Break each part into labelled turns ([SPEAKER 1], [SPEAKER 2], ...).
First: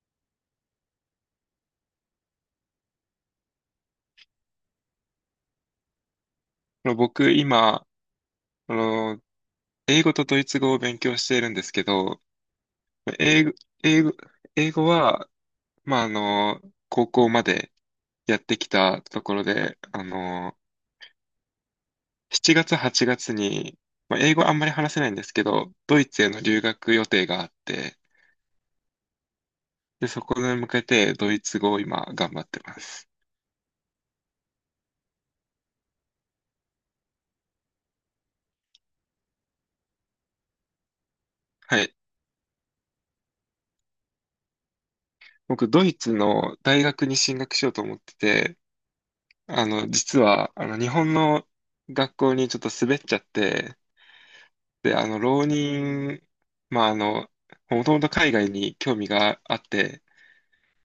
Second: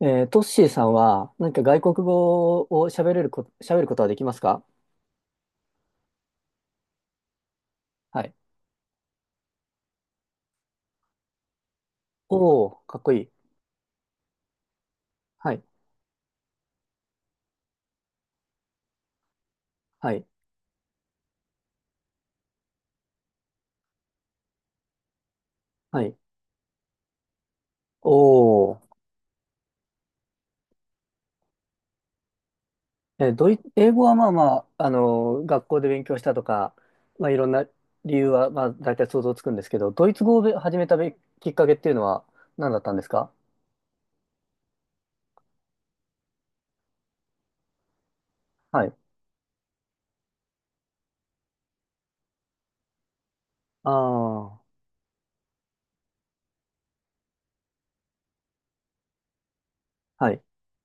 [SPEAKER 1] トッシーさんは何か外国語を喋れる喋ることはできますか？
[SPEAKER 2] 僕、今、
[SPEAKER 1] はい。
[SPEAKER 2] あの、英語とドイツ語を勉強しているんですけど、
[SPEAKER 1] おお、かっこい
[SPEAKER 2] 英
[SPEAKER 1] い。
[SPEAKER 2] 語、英語、英語は、
[SPEAKER 1] はい、
[SPEAKER 2] まあ、高校までやってきたところで、
[SPEAKER 1] はい、
[SPEAKER 2] 7月、8月に、まあ、英語あんまり話せないんですけど、ド
[SPEAKER 1] は
[SPEAKER 2] イ
[SPEAKER 1] い。
[SPEAKER 2] ツへの留学予定があって、
[SPEAKER 1] おお。
[SPEAKER 2] で、そこに向けてドイツ語を今頑張ってます。
[SPEAKER 1] 英語はまあまあ、学校で勉強したとか、まあいろんな理由は、まあ大体想像つくんですけど、ドイツ語を始めたきっかけっ
[SPEAKER 2] は
[SPEAKER 1] ていう
[SPEAKER 2] い。
[SPEAKER 1] のは何だったんですか？
[SPEAKER 2] 僕、ドイツの大学に進学しようと思ってて、
[SPEAKER 1] はい。
[SPEAKER 2] 実は、日本の学校にちょっと滑っちゃって、
[SPEAKER 1] ああ。
[SPEAKER 2] で、浪人、まあ、もともと海外に興味があって、
[SPEAKER 1] はい、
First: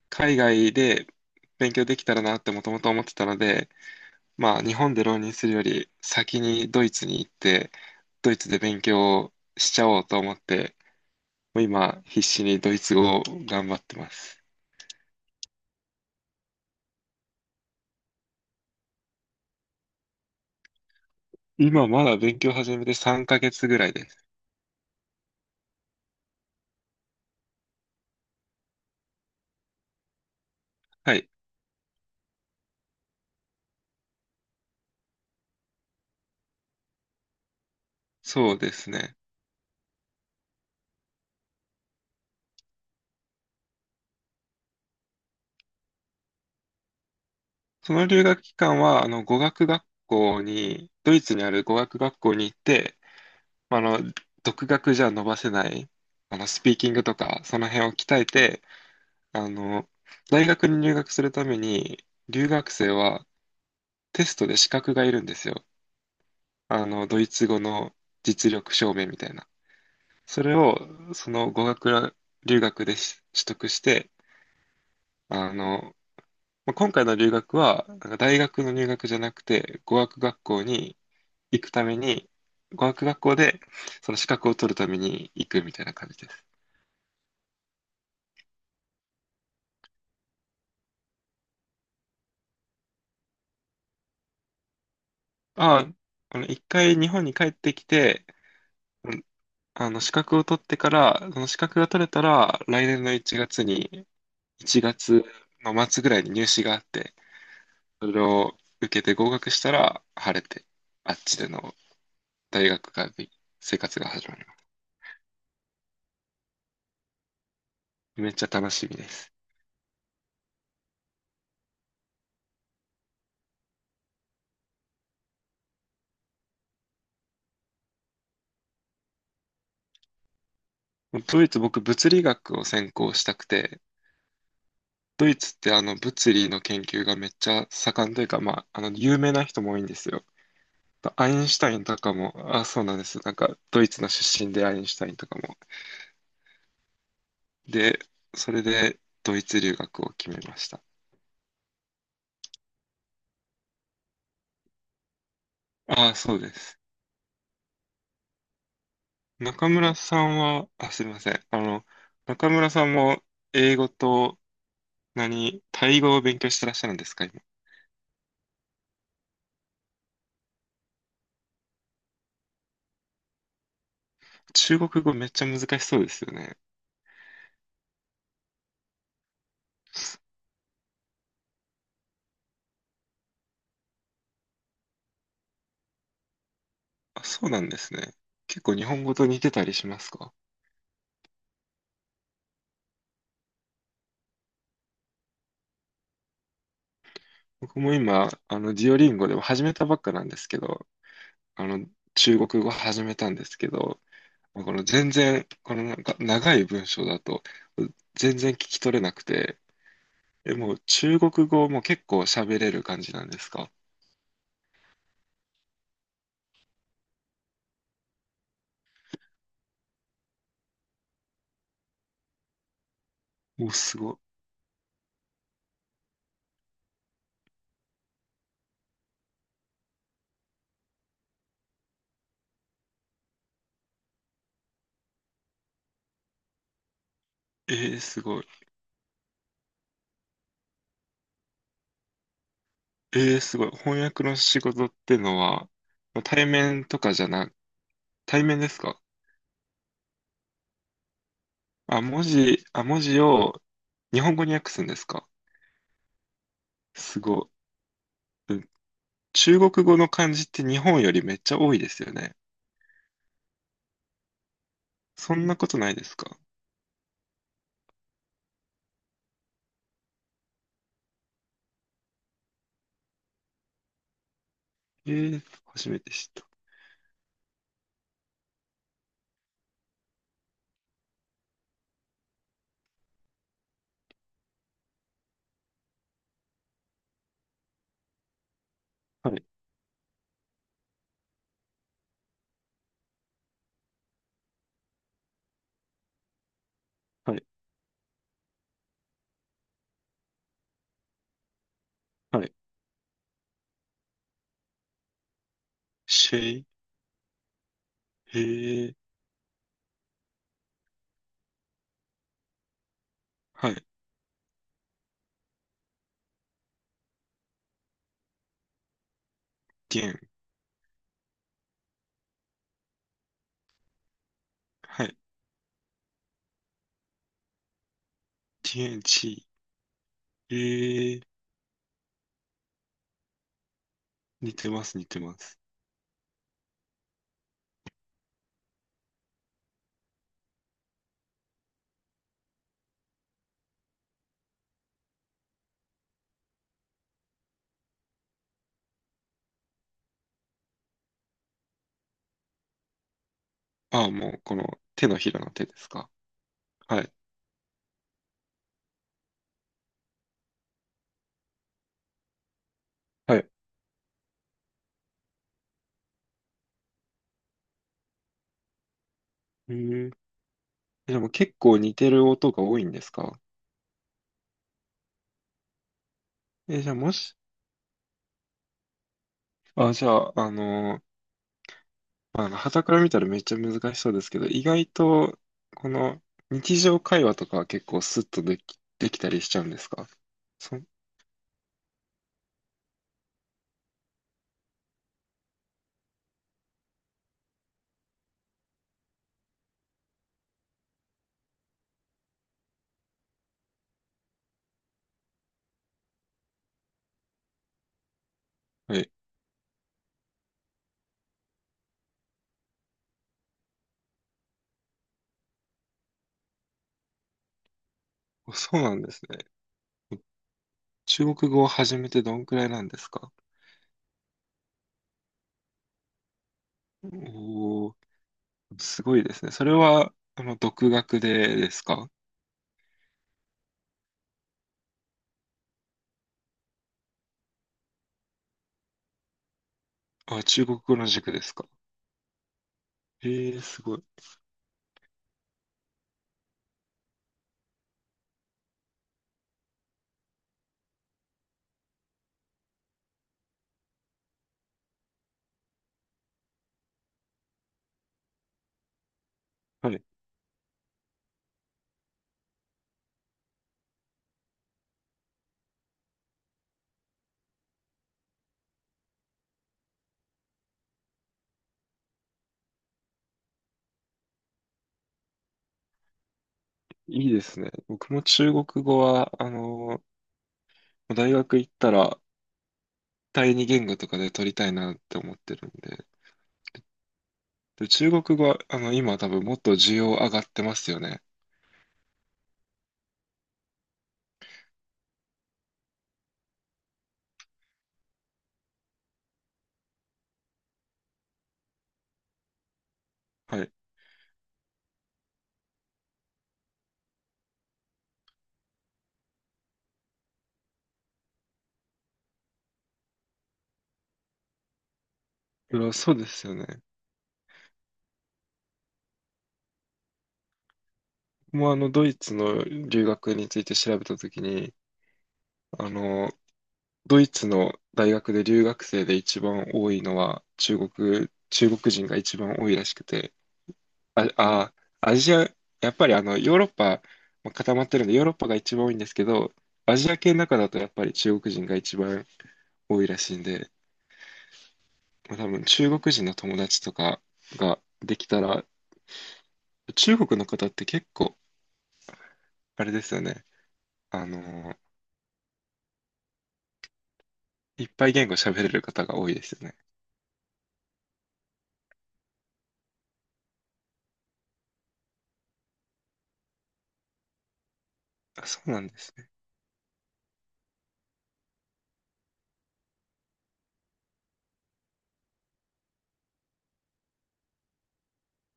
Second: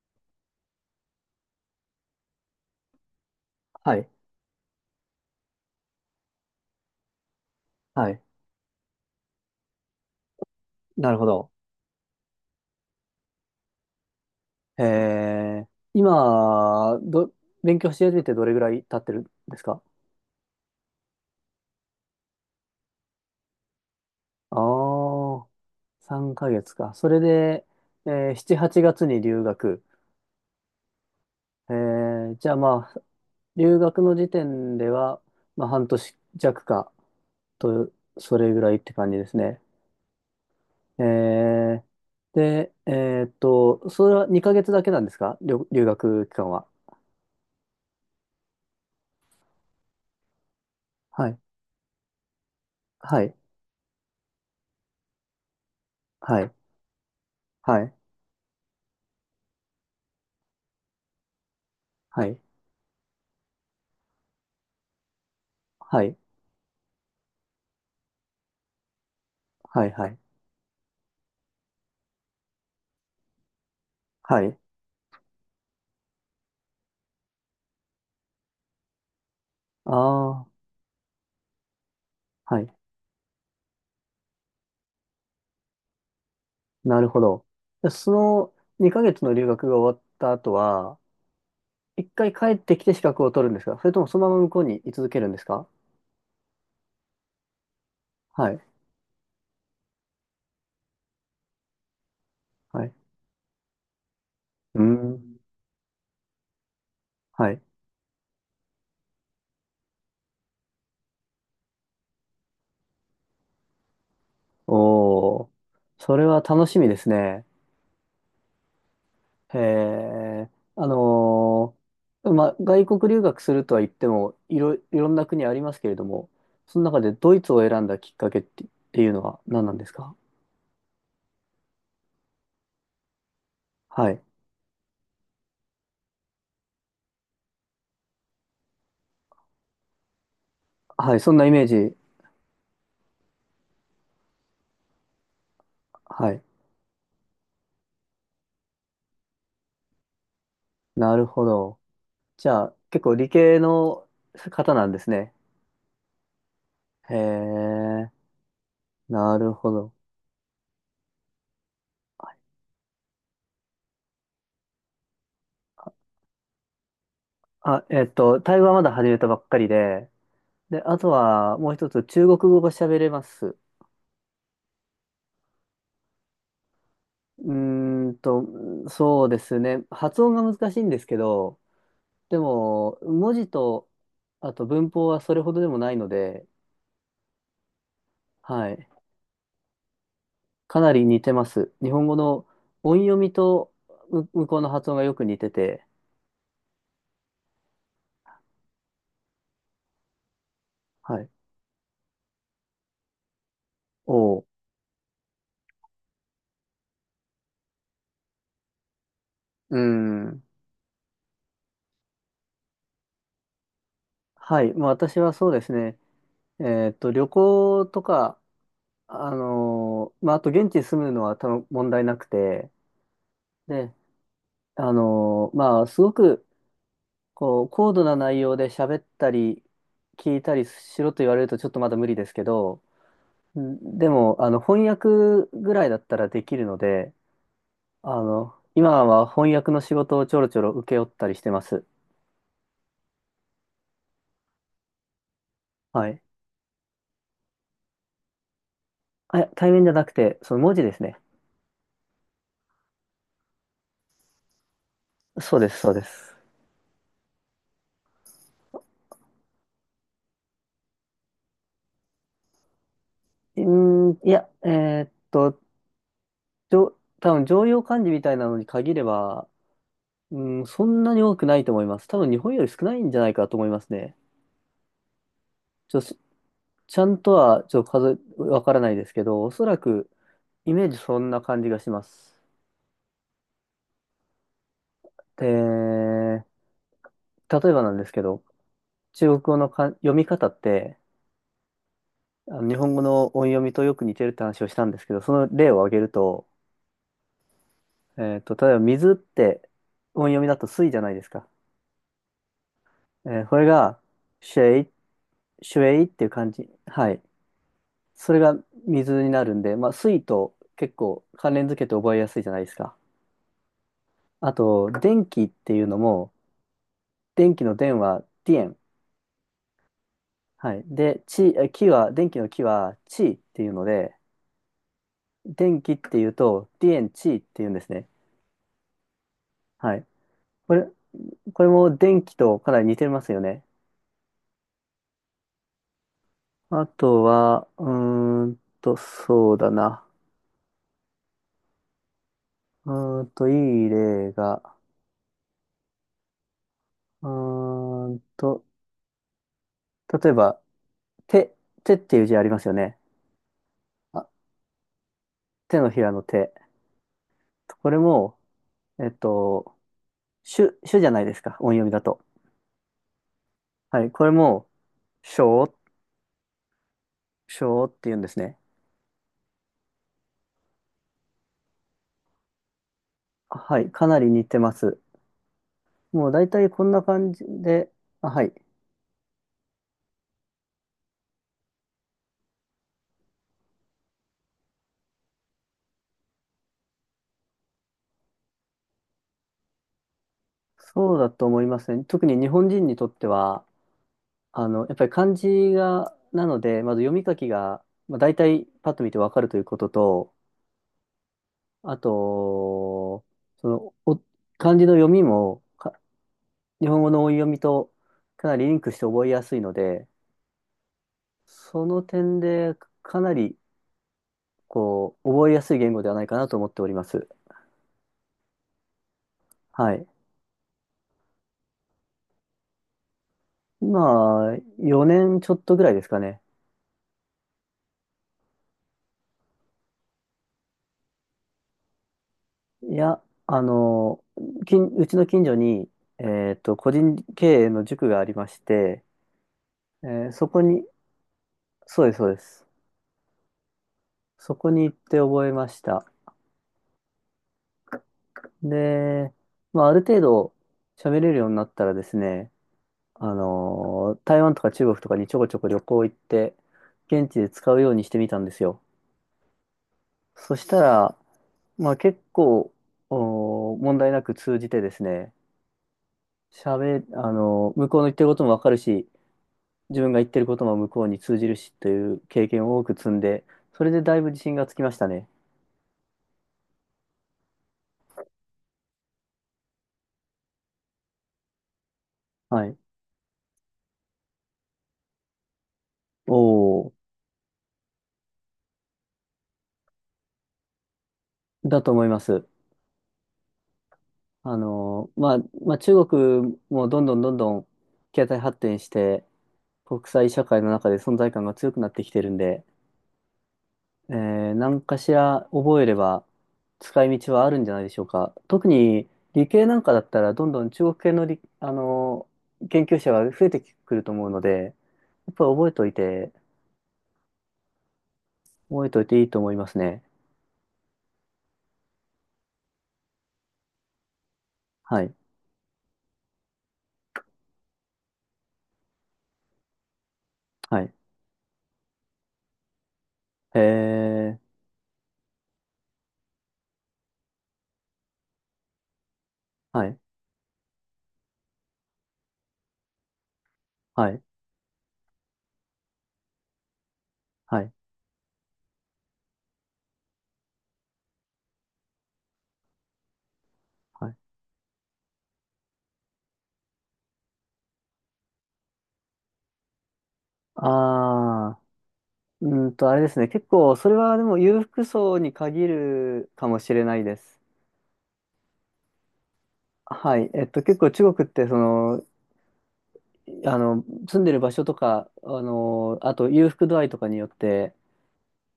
[SPEAKER 2] 海外で勉強できたらなってもともと思ってたので、
[SPEAKER 1] はい、
[SPEAKER 2] まあ、日本で浪人するより先にドイツに行って、
[SPEAKER 1] はい。
[SPEAKER 2] ドイツで勉強をしちゃおうと思って、
[SPEAKER 1] なるほど。
[SPEAKER 2] もう今、必死にドイツ語を頑張ってます。
[SPEAKER 1] えー、今、勉強し始めてどれぐらい経ってるんですか？
[SPEAKER 2] 今、まだ勉強始めて3ヶ月ぐらいです。
[SPEAKER 1] ああー、3ヶ月か。それで、7、8月に留学。
[SPEAKER 2] はい、
[SPEAKER 1] じゃあまあ、留学の時点では、まあ、半年弱かと、それ
[SPEAKER 2] そう
[SPEAKER 1] ぐ
[SPEAKER 2] で
[SPEAKER 1] らいっ
[SPEAKER 2] す
[SPEAKER 1] て感
[SPEAKER 2] ね。
[SPEAKER 1] じですね。えー、で、それは2ヶ月だけなんですか？留学期間は。
[SPEAKER 2] その留学期間は、あの、語学学校に、ドイ
[SPEAKER 1] は
[SPEAKER 2] ツ
[SPEAKER 1] い。
[SPEAKER 2] にある語学学校に行って、
[SPEAKER 1] はい。
[SPEAKER 2] まあの、独学じゃ伸ばせない、
[SPEAKER 1] はい。
[SPEAKER 2] スピーキングとか、その
[SPEAKER 1] は
[SPEAKER 2] 辺を
[SPEAKER 1] い。
[SPEAKER 2] 鍛えて、あの、大学に入学するために、
[SPEAKER 1] はい。
[SPEAKER 2] 留学生はテストで資格がいるんですよ。
[SPEAKER 1] はい。
[SPEAKER 2] ドイツ語の実力証明みたいな。
[SPEAKER 1] はい。はい。
[SPEAKER 2] それを、その語学留学で取得して、
[SPEAKER 1] はい。
[SPEAKER 2] あの、まあ今回の留学は、なんか大学の入学じゃなくて、語学学
[SPEAKER 1] あ
[SPEAKER 2] 校
[SPEAKER 1] あ、
[SPEAKER 2] に行くために、
[SPEAKER 1] はい。
[SPEAKER 2] 語学学校でその資格を取るために行くみたいな感じです。
[SPEAKER 1] なるほど。でその2ヶ月の留学が終わった後は、一回帰ってきて資格を取るんですか？それともそのまま向こうに居続けるんですか？
[SPEAKER 2] あ、一回日本に帰ってきて、
[SPEAKER 1] はい。
[SPEAKER 2] うん資格を取ってから、その資格が取れたら、
[SPEAKER 1] は
[SPEAKER 2] 来
[SPEAKER 1] い。
[SPEAKER 2] 年の1月に、
[SPEAKER 1] う
[SPEAKER 2] 1
[SPEAKER 1] ー
[SPEAKER 2] 月
[SPEAKER 1] ん。
[SPEAKER 2] の末ぐらいに入試があって、
[SPEAKER 1] はい。
[SPEAKER 2] それを受けて合格したら、晴れて、あっちでの大学が、生活が始まります。
[SPEAKER 1] おー。それは楽しみですね。
[SPEAKER 2] めっちゃ楽しみです。
[SPEAKER 1] へえ。あのまあ、外国留学するとは言っても、いろんな国ありますけれども、その中でドイツを選んだきっかけって、っていうのは何なんですか？
[SPEAKER 2] ドイツ、僕、物理学を専攻したくて、
[SPEAKER 1] はい。
[SPEAKER 2] ドイツって物理の研究がめっちゃ盛んというか、まあ、有名な人も多いんですよ。
[SPEAKER 1] はい。
[SPEAKER 2] ア
[SPEAKER 1] そ
[SPEAKER 2] イ
[SPEAKER 1] んな
[SPEAKER 2] ン
[SPEAKER 1] イ
[SPEAKER 2] シュ
[SPEAKER 1] メー
[SPEAKER 2] タイン
[SPEAKER 1] ジ。
[SPEAKER 2] とかも、あ、そうなんです。なんか、ドイツの出身でアインシュタインとかも。
[SPEAKER 1] はい。
[SPEAKER 2] で、それで、ドイツ留学を決めました。
[SPEAKER 1] なるほど。じゃあ、結構理系の方なんですね。
[SPEAKER 2] あ、そうです。
[SPEAKER 1] へえ。なる
[SPEAKER 2] 中
[SPEAKER 1] ほ
[SPEAKER 2] 村
[SPEAKER 1] ど。
[SPEAKER 2] さんは、あ、すみません。中村さんも、英語と、何、タイ語を勉強してらっしゃるんですか、今。
[SPEAKER 1] あ、えっと、タイ語はまだ始めたばっかりで、で、あとはもう一つ、中国語が喋れます。
[SPEAKER 2] 中国語めっちゃ難しそうですよね。
[SPEAKER 1] うーんと、そうですね。発音が難しいんですけど、でも、文字と、あと文法はそれほどでもないので、
[SPEAKER 2] あ、そうなんですね。結
[SPEAKER 1] は
[SPEAKER 2] 構日
[SPEAKER 1] い。
[SPEAKER 2] 本語と似てたりしますか？
[SPEAKER 1] かなり似てます。日本語の音読みと向こうの発音がよく似てて、
[SPEAKER 2] 僕も今、デュオリンゴでも始めたばっかなんですけど、
[SPEAKER 1] はい。
[SPEAKER 2] あの、中国語始めたんですけど、
[SPEAKER 1] おう。
[SPEAKER 2] このなんか長い文章だと全然聞き取れなくて、
[SPEAKER 1] うーん。
[SPEAKER 2] え、もう中国語も結構喋れる感じなんですか？
[SPEAKER 1] はい。まあ、私はそうですね。えっと、旅行とか、まあ、あと現地に住むのは多分問題なくて、
[SPEAKER 2] もう
[SPEAKER 1] で、
[SPEAKER 2] すご
[SPEAKER 1] まあ、すごく、こう、高度な内容で喋ったり、聞いたりしろと言われるとちょっとまだ無理ですけど、んでも、あの、翻訳ぐらいだったらできるので、
[SPEAKER 2] い。
[SPEAKER 1] あ
[SPEAKER 2] すごい。
[SPEAKER 1] の、今は翻訳の仕事をちょろちょろ請け負ったりしてます。
[SPEAKER 2] すごい。翻訳の仕事ってのは、
[SPEAKER 1] はい。
[SPEAKER 2] 対面とかじゃな、対面ですか？
[SPEAKER 1] あ、対面じゃなくて、その文字ですね。
[SPEAKER 2] あ、文字を日本語に訳すんですか？
[SPEAKER 1] そうです、そうです。
[SPEAKER 2] すごい。うん。中国語の漢字って日本よりめっちゃ多いですよね。
[SPEAKER 1] うーん、いや、
[SPEAKER 2] そんなことないですか？
[SPEAKER 1] 多分常用漢字みたいなのに限れば、うん、そんなに多くないと思います。多分日本より少ないんじゃないかと思いますね。
[SPEAKER 2] えー、初
[SPEAKER 1] ち
[SPEAKER 2] め
[SPEAKER 1] ょ、
[SPEAKER 2] て
[SPEAKER 1] し
[SPEAKER 2] 知った。
[SPEAKER 1] ちゃんとはちょっとわからないですけど、おそらくイメージそんな感じがします。で、例えばなんですけど、中
[SPEAKER 2] は
[SPEAKER 1] 国
[SPEAKER 2] い、
[SPEAKER 1] 語の読み方って、あの日本語の音読みとよく似てるって話をしたんですけど、その例を挙げると、
[SPEAKER 2] はい、
[SPEAKER 1] えっと、例えば水って音読みだと水じゃないですか。
[SPEAKER 2] はい。
[SPEAKER 1] これが、シェイ、シュエイっていう
[SPEAKER 2] シェ
[SPEAKER 1] 感
[SPEAKER 2] イ。
[SPEAKER 1] じ。はい。それが
[SPEAKER 2] へえ、
[SPEAKER 1] 水になるんで、まあ、水と結構関連づけて覚えやすいじゃないですか。
[SPEAKER 2] はい、
[SPEAKER 1] あと、電気っていうのも、電気の電は電。
[SPEAKER 2] 天、
[SPEAKER 1] はい。で、気は、電気の気は地っていうので、
[SPEAKER 2] はい、
[SPEAKER 1] 電気っていうと、電地っていうんですね。
[SPEAKER 2] 天地、
[SPEAKER 1] はい。これ、
[SPEAKER 2] へえ、
[SPEAKER 1] これも電気とかなり似てますよね。
[SPEAKER 2] 似てます、似てます。
[SPEAKER 1] あとは、そうだな。いい例が、うーんと、例えば、手、手っていう字ありますよね。
[SPEAKER 2] ああ、
[SPEAKER 1] あ、
[SPEAKER 2] もう、この手のひらの手で
[SPEAKER 1] 手
[SPEAKER 2] す
[SPEAKER 1] のひ
[SPEAKER 2] か。
[SPEAKER 1] らの手。
[SPEAKER 2] はい、
[SPEAKER 1] これも、えっと、主じゃないですか、音読みだと。
[SPEAKER 2] はい。
[SPEAKER 1] はい、これも、しょう、しょうって言うんですね。
[SPEAKER 2] へえ、でも結構似てる音が多いんですか？
[SPEAKER 1] はい、かなり似てます。もう大体
[SPEAKER 2] え、
[SPEAKER 1] こんな感じで、あ、はい、
[SPEAKER 2] じゃあ、あの、まあの、傍から見たらめっちゃ難しそうですけど、意外と、この日常会話とかは結構スッとできたりしちゃうんですか？そ、
[SPEAKER 1] そうだと思いますね。特に日本人にとっては、あの、やっぱり漢字が、なので、まず読み書きが、まあ、大体パッと見てわかるということと、あと、その、漢字の読みも、日本語の音読みとかなりリンクし
[SPEAKER 2] は
[SPEAKER 1] て
[SPEAKER 2] い、
[SPEAKER 1] 覚えやすいので、その点で、かなり、こう、覚えやすい言語ではないかなと思っております。
[SPEAKER 2] そうなんですね。
[SPEAKER 1] はい。
[SPEAKER 2] 中国語を始めてどんくらいなんですか？
[SPEAKER 1] 今、4年ちょっとぐらいですかね。
[SPEAKER 2] おおー。すごいですね。それは、独学でですか？
[SPEAKER 1] いや、あの、うちの近所に、えっと、個人経営の塾がありまして、
[SPEAKER 2] あ、
[SPEAKER 1] そこ
[SPEAKER 2] 中国
[SPEAKER 1] に、
[SPEAKER 2] 語の塾ですか？
[SPEAKER 1] そうです、そうです。
[SPEAKER 2] ええすごい。
[SPEAKER 1] そこに行って覚えました。で、まあ、ある程度喋れるようになったらですね、あの、台湾とか中国とかにちょこちょこ旅行行って、現地で使うようにしてみたんですよ。
[SPEAKER 2] はい。
[SPEAKER 1] そしたら、まあ結構、問題なく通じてですね、あの、向こうの言ってることもわかるし、自分が言ってることも向こうに通じるしという経験を多く積んで、それでだいぶ自信がつきましたね。
[SPEAKER 2] いいですね。僕も中国語は、大学行ったら、
[SPEAKER 1] はい。
[SPEAKER 2] 第二言語とかで取りたいなって思ってるんで。
[SPEAKER 1] おお、
[SPEAKER 2] で、中国語は、今多分もっと需要上がってますよね。
[SPEAKER 1] だと思います。あの、まあ、中国もどんどんどんどん経済発展して、国際社会の中で存在感が強くなってきてるんで、
[SPEAKER 2] はい。
[SPEAKER 1] 何かしら覚えれば使い道はあるんじゃないでしょうか。特に理系なんかだったらどんどん中国系のあの研究者が増えてくると思うので、やっぱり
[SPEAKER 2] いやそうですよね。
[SPEAKER 1] 覚えといていいと思いますね。
[SPEAKER 2] もうドイツの留学について調べたときに、
[SPEAKER 1] はい。
[SPEAKER 2] あの、ドイツの大学で留学生で一番多いのは
[SPEAKER 1] はい。
[SPEAKER 2] 中国人が一番多いらしくて、
[SPEAKER 1] え
[SPEAKER 2] あ、
[SPEAKER 1] ー、
[SPEAKER 2] あ、アジア、やっぱりヨーロッパ、まあ固まってるんでヨーロッパが一番多いんですけど、
[SPEAKER 1] は
[SPEAKER 2] ア
[SPEAKER 1] い。
[SPEAKER 2] ジア系の中だとやっぱり中国人が一番多いらしいんで、
[SPEAKER 1] はい。
[SPEAKER 2] まあ、多分中国人の友達とか
[SPEAKER 1] はい。
[SPEAKER 2] ができたら、中国の方って結構、あれですよね。
[SPEAKER 1] はい。
[SPEAKER 2] あの、いっぱい言語喋れる方が多いですよね。
[SPEAKER 1] ああれですね。結構、それはでも裕福層に限るかもしれないです。
[SPEAKER 2] あ、そうなんですね。
[SPEAKER 1] はい。えっと、結構中国って、その、あの、住んでる場所とか、あの、あと裕福度合いとかによって、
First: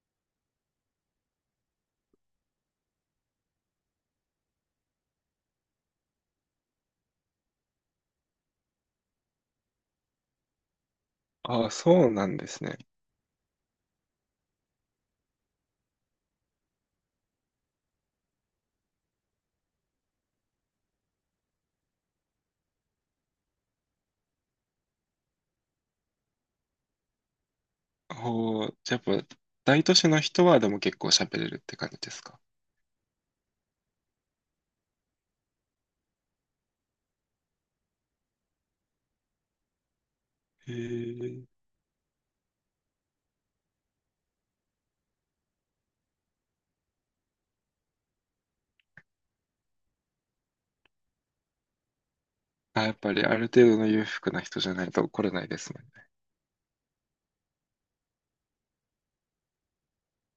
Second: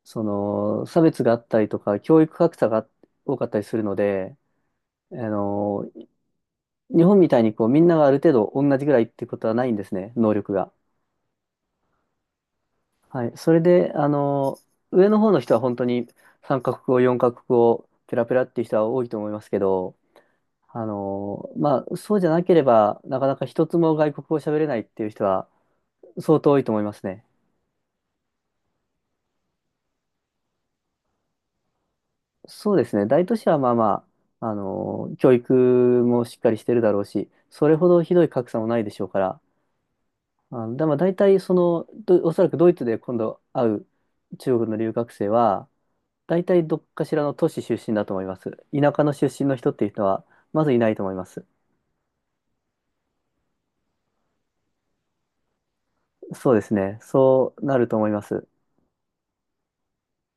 [SPEAKER 1] その、差別があったりとか、教育格差が多かったりするので、あの、日本みたいにこう、みんながある程度同じぐらいってことはないんですね、能力が。
[SPEAKER 2] あ、そうなんですね。
[SPEAKER 1] はい。それで、あの、上の方の人は本当に3カ国語、4カ国語、ペラペラっていう人は多いと思いますけど、あの、まあ、そうじゃなければ、なかなか一つも外国語を喋れないっていう人は相当多いと思いますね。
[SPEAKER 2] ほう、じゃあやっぱ、大都市の人はでも結構喋れるって感じですか？
[SPEAKER 1] そうですね。大都市はまあまあ、教育もしっかりしてるだろうし、それほどひどい格差もないでしょうから、あ
[SPEAKER 2] へ
[SPEAKER 1] の、でも大体
[SPEAKER 2] え。
[SPEAKER 1] その、おそらくドイツで今度会う中国の留学生は、大体どっかしらの都市出身だと思います。田舎の出身の人っていう人は、まずいないと思います。
[SPEAKER 2] あ、やっぱりある程度の裕福な人じゃないと来れないですね。
[SPEAKER 1] そうですね。そうなると思います。